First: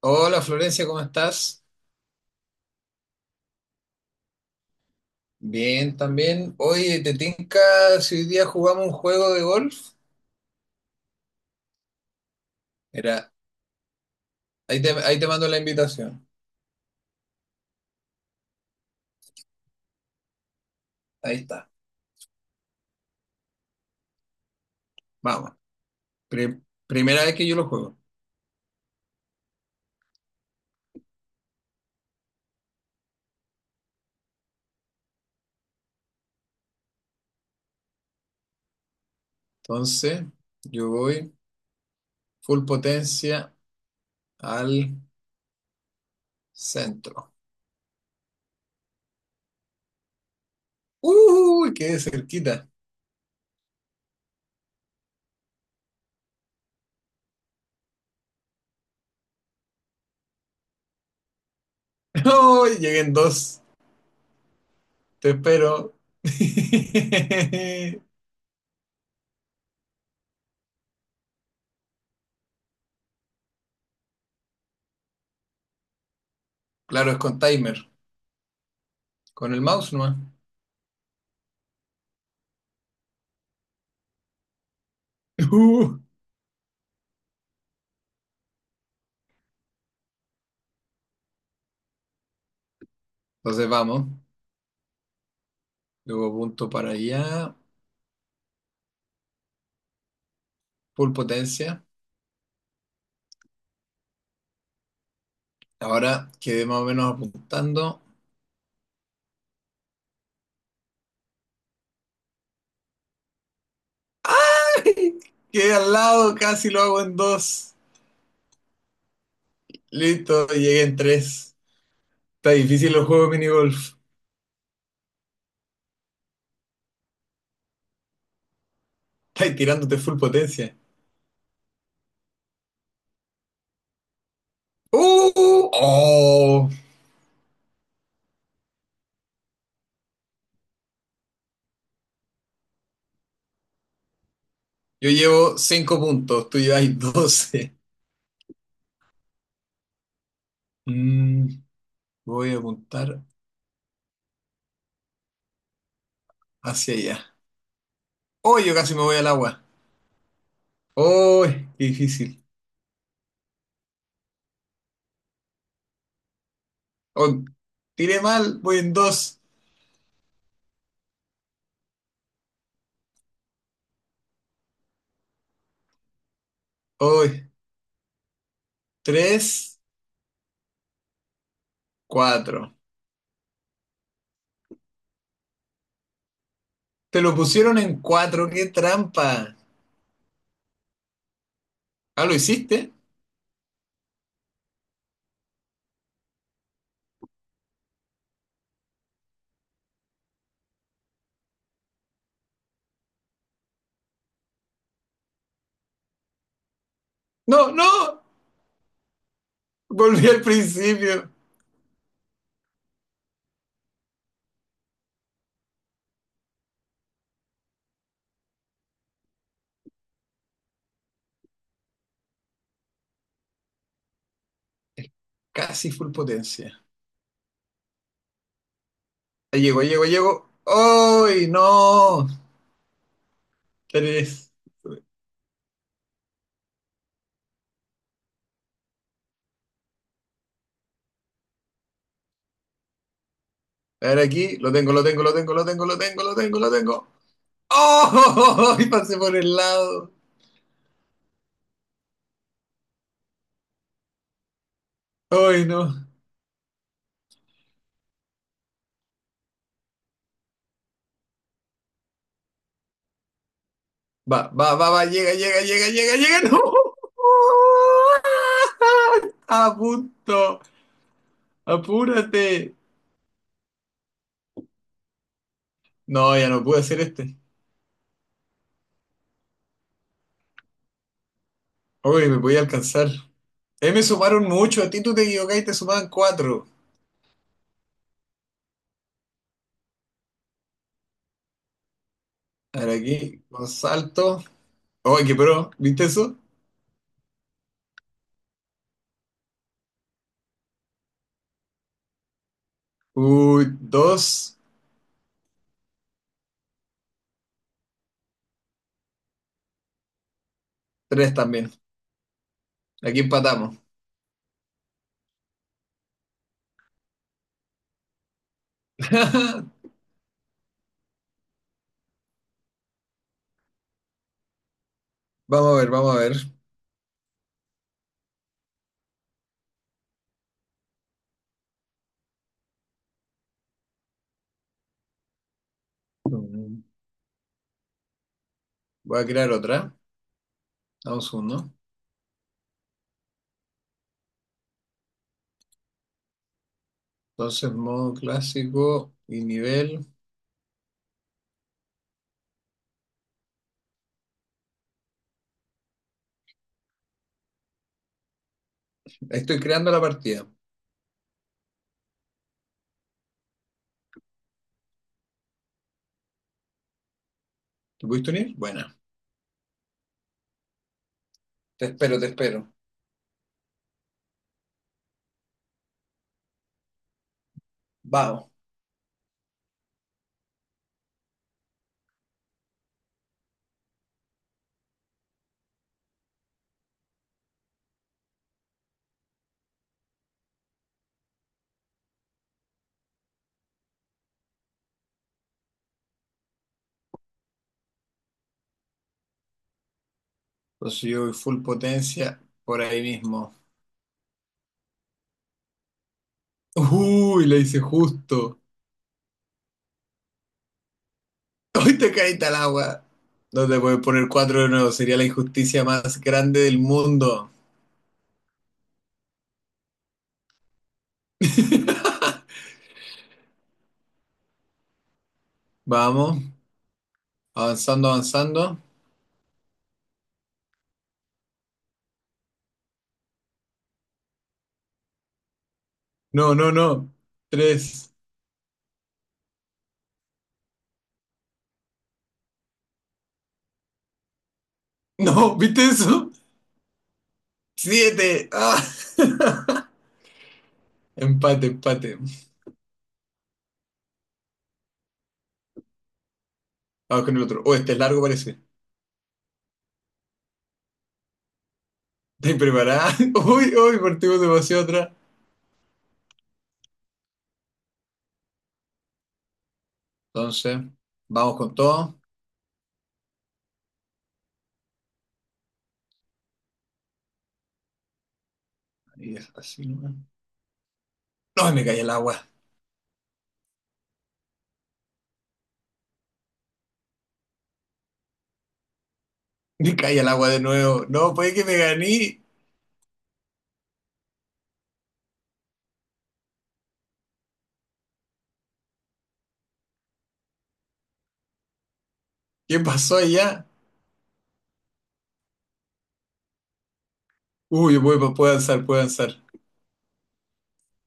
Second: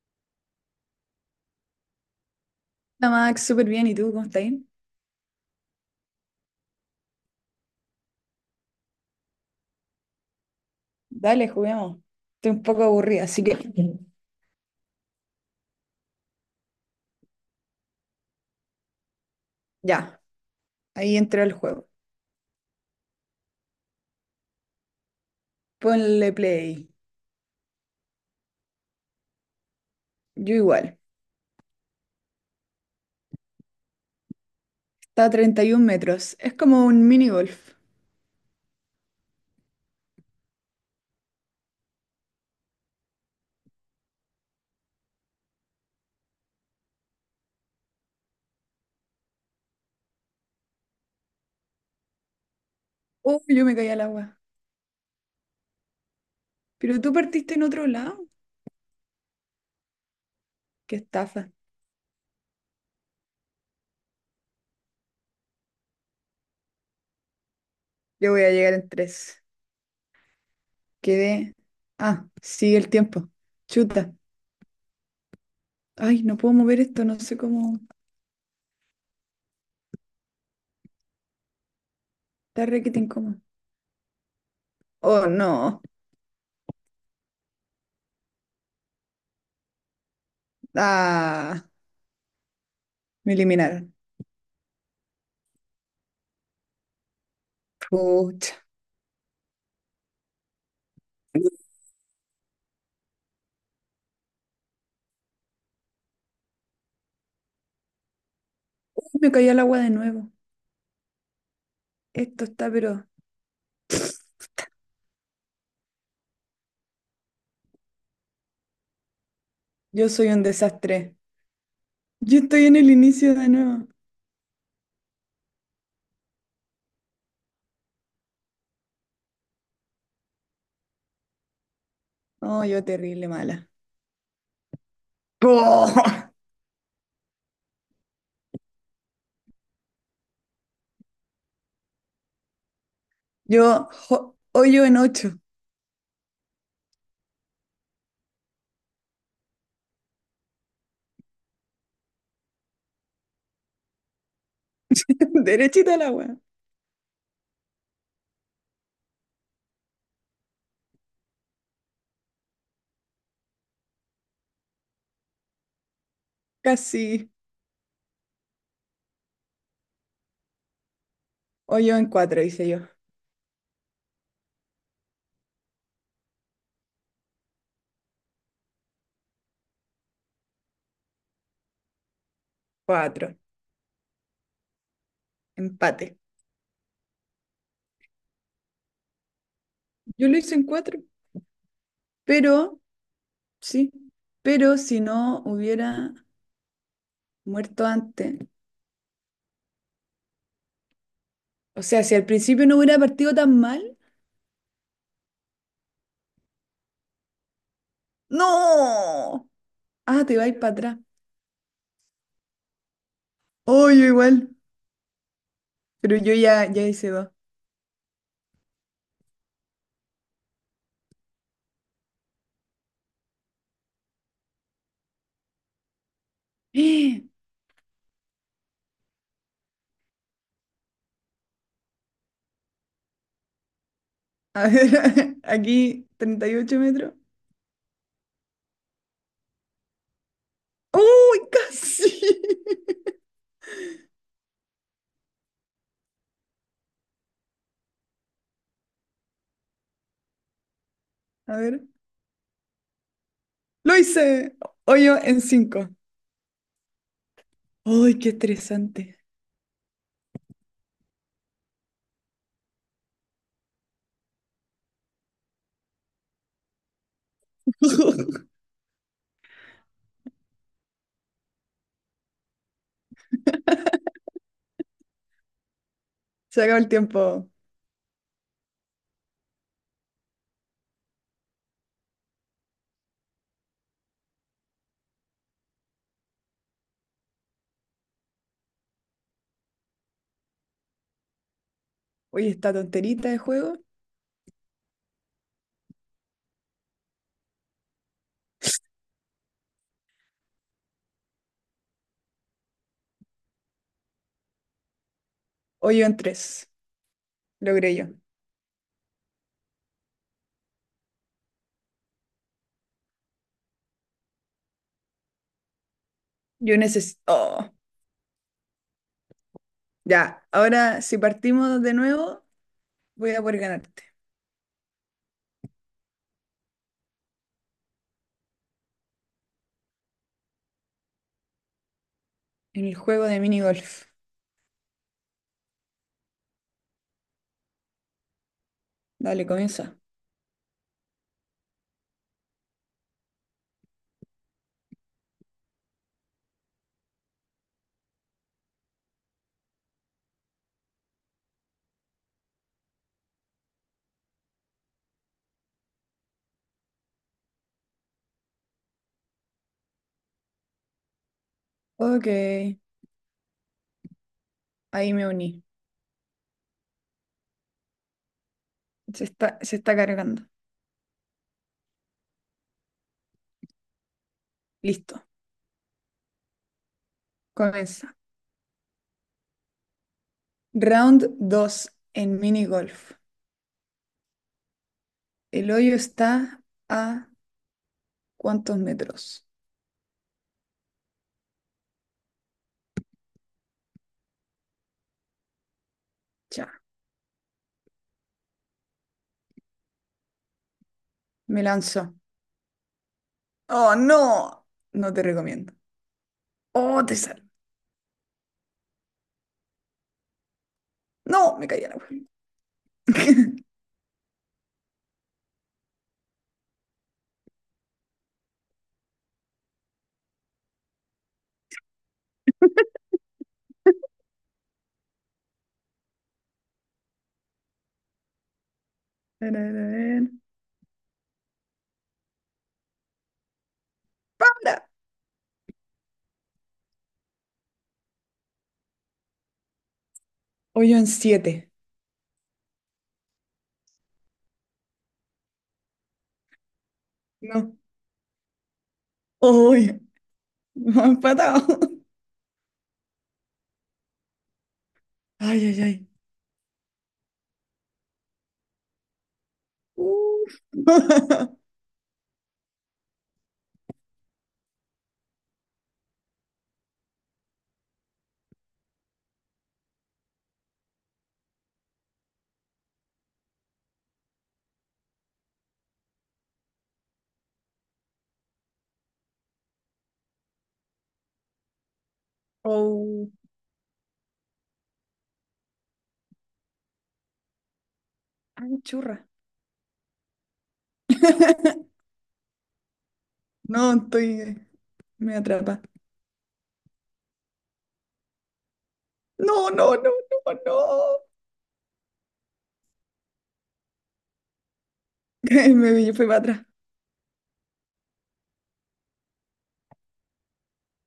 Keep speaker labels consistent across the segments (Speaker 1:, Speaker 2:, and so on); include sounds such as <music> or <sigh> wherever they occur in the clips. Speaker 1: Hola Florencia, ¿cómo estás?
Speaker 2: Hola Max, súper bien. ¿Y tú cómo estás?
Speaker 1: Bien, también. Oye, ¿te tinca si hoy día jugamos un juego de golf?
Speaker 2: Dale, juguemos. Estoy un poco aburrida,
Speaker 1: Mira,
Speaker 2: así que
Speaker 1: ahí te mando la invitación.
Speaker 2: ya, ahí
Speaker 1: Ahí
Speaker 2: entra el
Speaker 1: está,
Speaker 2: juego.
Speaker 1: vamos.
Speaker 2: Ponle
Speaker 1: Pri-
Speaker 2: play.
Speaker 1: primera vez que yo lo juego.
Speaker 2: Yo igual. Está a 31 metros. Es como un mini golf.
Speaker 1: Entonces, yo voy full potencia al centro. ¡Uy! Quedé cerquita.
Speaker 2: Uy, yo me caí al agua. Pero tú partiste en otro lado. Qué estafa.
Speaker 1: <laughs> ¡Uy! Llegué en dos. Te espero. <laughs>
Speaker 2: Yo voy a llegar en tres. Quedé. Ah, sigue el tiempo. Chuta. Ay, no puedo mover esto,
Speaker 1: Claro, es
Speaker 2: no sé
Speaker 1: con
Speaker 2: cómo.
Speaker 1: timer. Con el mouse nomás. <laughs>
Speaker 2: Está requete incómodo. Oh, no.
Speaker 1: Uh,
Speaker 2: Ah, me
Speaker 1: entonces
Speaker 2: eliminaron.
Speaker 1: vamos. Luego punto para allá.
Speaker 2: Pucha.
Speaker 1: Full potencia. Ahora quedé más o menos apuntando.
Speaker 2: Uy, me caí al agua de nuevo. Esto está, pero
Speaker 1: ¡Ay! Quedé al lado, casi lo hago en dos.
Speaker 2: yo soy un
Speaker 1: Listo, llegué en
Speaker 2: desastre.
Speaker 1: tres.
Speaker 2: Yo
Speaker 1: Está
Speaker 2: estoy en el
Speaker 1: difícil los juegos
Speaker 2: inicio
Speaker 1: de
Speaker 2: de nuevo.
Speaker 1: minigolf. Estás tirándote full potencia.
Speaker 2: Oh, yo terrible mala.
Speaker 1: ¡Uh!
Speaker 2: ¡Oh!
Speaker 1: ¡Oh!
Speaker 2: Hoyo en
Speaker 1: Yo
Speaker 2: ocho.
Speaker 1: llevo cinco puntos, tú llevas 12. Mm, voy a apuntar
Speaker 2: <laughs> Derechita al agua.
Speaker 1: hacia allá. ¡Oh! Yo casi me voy al agua. ¡Oh! Qué difícil.
Speaker 2: Casi.
Speaker 1: Oh, tiré mal, voy en dos.
Speaker 2: Hoyo en cuatro, hice yo.
Speaker 1: ¡Oh! Tres, cuatro.
Speaker 2: Cuatro. Empate.
Speaker 1: Te lo pusieron en cuatro, qué trampa.
Speaker 2: Yo lo hice en cuatro,
Speaker 1: Ah, ¿lo
Speaker 2: pero
Speaker 1: hiciste?
Speaker 2: sí. Pero si no hubiera muerto antes. O sea, si al principio no hubiera partido tan mal.
Speaker 1: No, no.
Speaker 2: ¡No! Ah,
Speaker 1: Volví
Speaker 2: te
Speaker 1: al
Speaker 2: vais para atrás.
Speaker 1: principio.
Speaker 2: Oh, yo igual. Pero yo ya, hice dos.
Speaker 1: Casi full potencia.
Speaker 2: <gasps>
Speaker 1: Ahí llego, llego, llego. ¡Ay, no! Tres.
Speaker 2: A ver, <laughs> aquí 38 metros. ¡Uy, casi! <laughs>
Speaker 1: A ver aquí. Lo tengo, lo tengo, lo tengo, lo tengo, lo tengo, lo tengo, lo tengo. ¡Oh! <laughs> Y pasé por el lado.
Speaker 2: A ver, lo hice. Hoyo en
Speaker 1: ¡Ay,
Speaker 2: 5.
Speaker 1: no!
Speaker 2: ¡Uy, qué estresante!
Speaker 1: Va, va, va, va. Llega, llega, llega, llega, llega. <laughs> ¡No!
Speaker 2: <laughs>
Speaker 1: A punto. Apúrate. No, ya no
Speaker 2: Se acabó
Speaker 1: pude
Speaker 2: el
Speaker 1: hacer este.
Speaker 2: tiempo.
Speaker 1: Uy, me voy a alcanzar. Me sumaron mucho. A ti tú te equivocaste y te sumaban cuatro.
Speaker 2: Oye, esta
Speaker 1: A ver,
Speaker 2: tonterita de
Speaker 1: aquí, con
Speaker 2: juego.
Speaker 1: salto. Uy, qué pro. ¿Viste eso? Uy, dos,
Speaker 2: Hoyo en tres. Logré yo.
Speaker 1: tres también. Aquí empatamos.
Speaker 2: Yo necesito. Oh,
Speaker 1: <laughs>
Speaker 2: ya, ahora si partimos de nuevo, voy a poder ganarte.
Speaker 1: Vamos a ver, vamos a ver.
Speaker 2: En el juego de mini golf.
Speaker 1: Mm, voy a
Speaker 2: Dale,
Speaker 1: crear
Speaker 2: comienza.
Speaker 1: otra. Vamos uno. Entonces, modo clásico y nivel. Ahí estoy creando la partida.
Speaker 2: Ok, ahí me uní.
Speaker 1: ¿Te pudiste unir? Buena.
Speaker 2: Se está, cargando.
Speaker 1: Te espero, te espero.
Speaker 2: Listo, comienza.
Speaker 1: Vamos.
Speaker 2: Round 2 en mini golf. El hoyo está a ¿cuántos metros? Ya,
Speaker 1: Entonces yo voy full
Speaker 2: me lanzo.
Speaker 1: potencia por ahí mismo.
Speaker 2: Oh, no. No te recomiendo. Oh, te sal.
Speaker 1: Uy, le hice justo.
Speaker 2: No, me caí a la
Speaker 1: Hoy
Speaker 2: agua.
Speaker 1: te caíste al agua. No
Speaker 2: <laughs>
Speaker 1: te puedes poner cuatro de nuevo. Sería la injusticia más grande del mundo. <laughs> Vamos. Avanzando, avanzando.
Speaker 2: A ver, a ver, a ver. ¡Para!
Speaker 1: No, no, no. Tres.
Speaker 2: Hoyo en siete.
Speaker 1: No, ¿viste eso?
Speaker 2: No.
Speaker 1: Siete. Ah. <laughs>
Speaker 2: ¡Uy! <laughs> Me han
Speaker 1: Empate,
Speaker 2: empatado. <laughs>
Speaker 1: empate.
Speaker 2: Ay, ay, ay.
Speaker 1: Vamos con el otro. Oh, este es largo parece.
Speaker 2: Uf. <laughs>
Speaker 1: ¿Estás preparada? <laughs> Uy, uy, partimos demasiado atrás. Entonces, vamos con todo. Ahí es así nomás. No, me caí el agua.
Speaker 2: Oh. Ay, churra.
Speaker 1: Me caí el agua de nuevo. No, puede que me
Speaker 2: <laughs>
Speaker 1: gané.
Speaker 2: No, estoy. Me atrapa. No, no, no, no, no.
Speaker 1: ¿Qué pasó allá?
Speaker 2: <laughs> Me fui para atrás.
Speaker 1: Uy, voy, puedo avanzar, puedo avanzar.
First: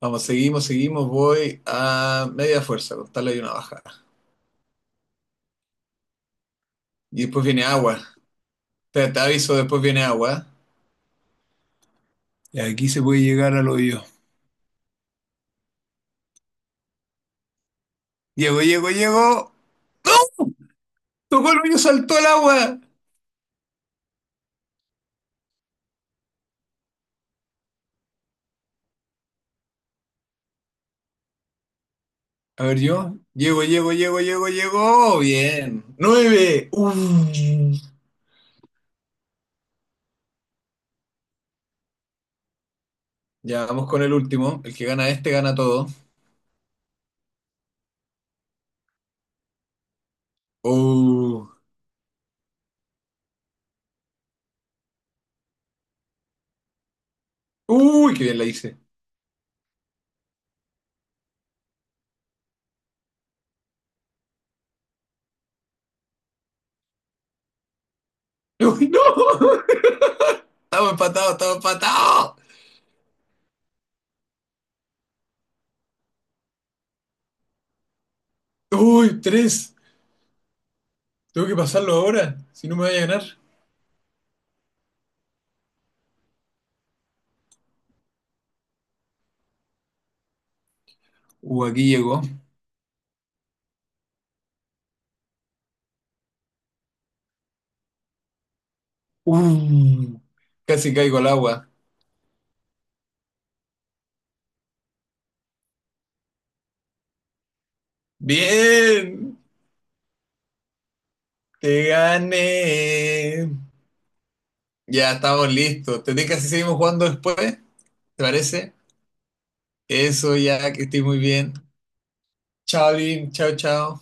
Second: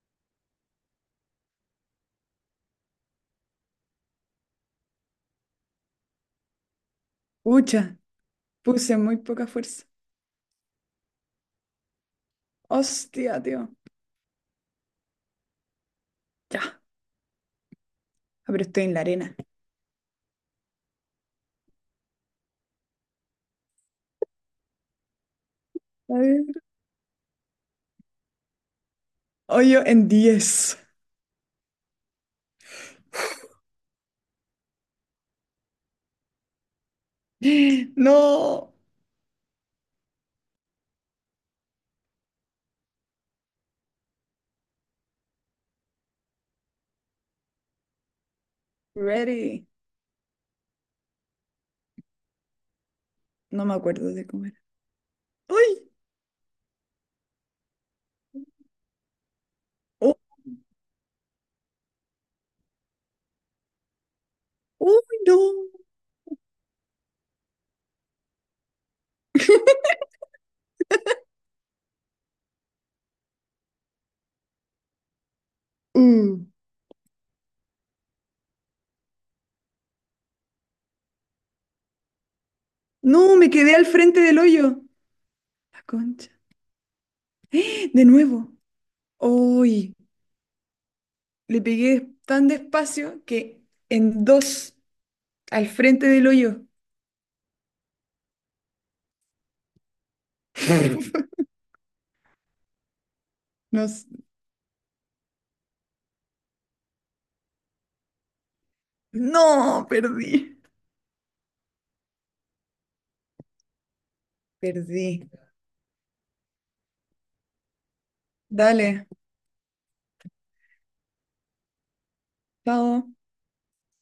Speaker 1: Vamos, seguimos, seguimos. Voy a media fuerza, costarle hay una bajada. Y después viene
Speaker 2: Pucha,
Speaker 1: agua.
Speaker 2: puse
Speaker 1: Te,
Speaker 2: muy
Speaker 1: te
Speaker 2: poca
Speaker 1: aviso, después
Speaker 2: fuerza.
Speaker 1: viene agua. Y aquí se puede
Speaker 2: Hostia,
Speaker 1: llegar al
Speaker 2: tío.
Speaker 1: hoyo.
Speaker 2: Ya, ah,
Speaker 1: Llego,
Speaker 2: pero estoy
Speaker 1: llego,
Speaker 2: en la arena.
Speaker 1: llego. Tocó el hoyo, saltó al agua.
Speaker 2: A ver. Hoyo en diez.
Speaker 1: A ver, yo. Llego, llego, llego, llego, llego. Bien. Nueve. Uy.
Speaker 2: <gasps> No.
Speaker 1: Ya vamos con el último. El que gana este gana todo.
Speaker 2: Ready.
Speaker 1: Uh.
Speaker 2: No me acuerdo de comer. ¡Ay!
Speaker 1: Uy, qué bien la hice.
Speaker 2: ¡Oh! ¡Uy, no!
Speaker 1: Uy, no. <laughs> Estamos empatados, estamos empatados.
Speaker 2: Uh.
Speaker 1: Uy, tres. Tengo que pasarlo ahora, si no me voy a ganar.
Speaker 2: No, me quedé al frente del hoyo. La concha. De nuevo. ¡Uy! Le
Speaker 1: Aquí
Speaker 2: pegué
Speaker 1: llegó.
Speaker 2: tan despacio que en dos al frente del hoyo.
Speaker 1: Uh, casi caigo al
Speaker 2: <laughs>
Speaker 1: agua.
Speaker 2: No, s-
Speaker 1: Bien,
Speaker 2: No, perdí.
Speaker 1: te gané. Ya
Speaker 2: Perdí.
Speaker 1: estamos listos. ¿Te que si seguimos jugando después? ¿Te parece?
Speaker 2: Dale.
Speaker 1: Eso ya, que estoy muy bien. Chao,
Speaker 2: Chao.
Speaker 1: Lin. Chao, chao.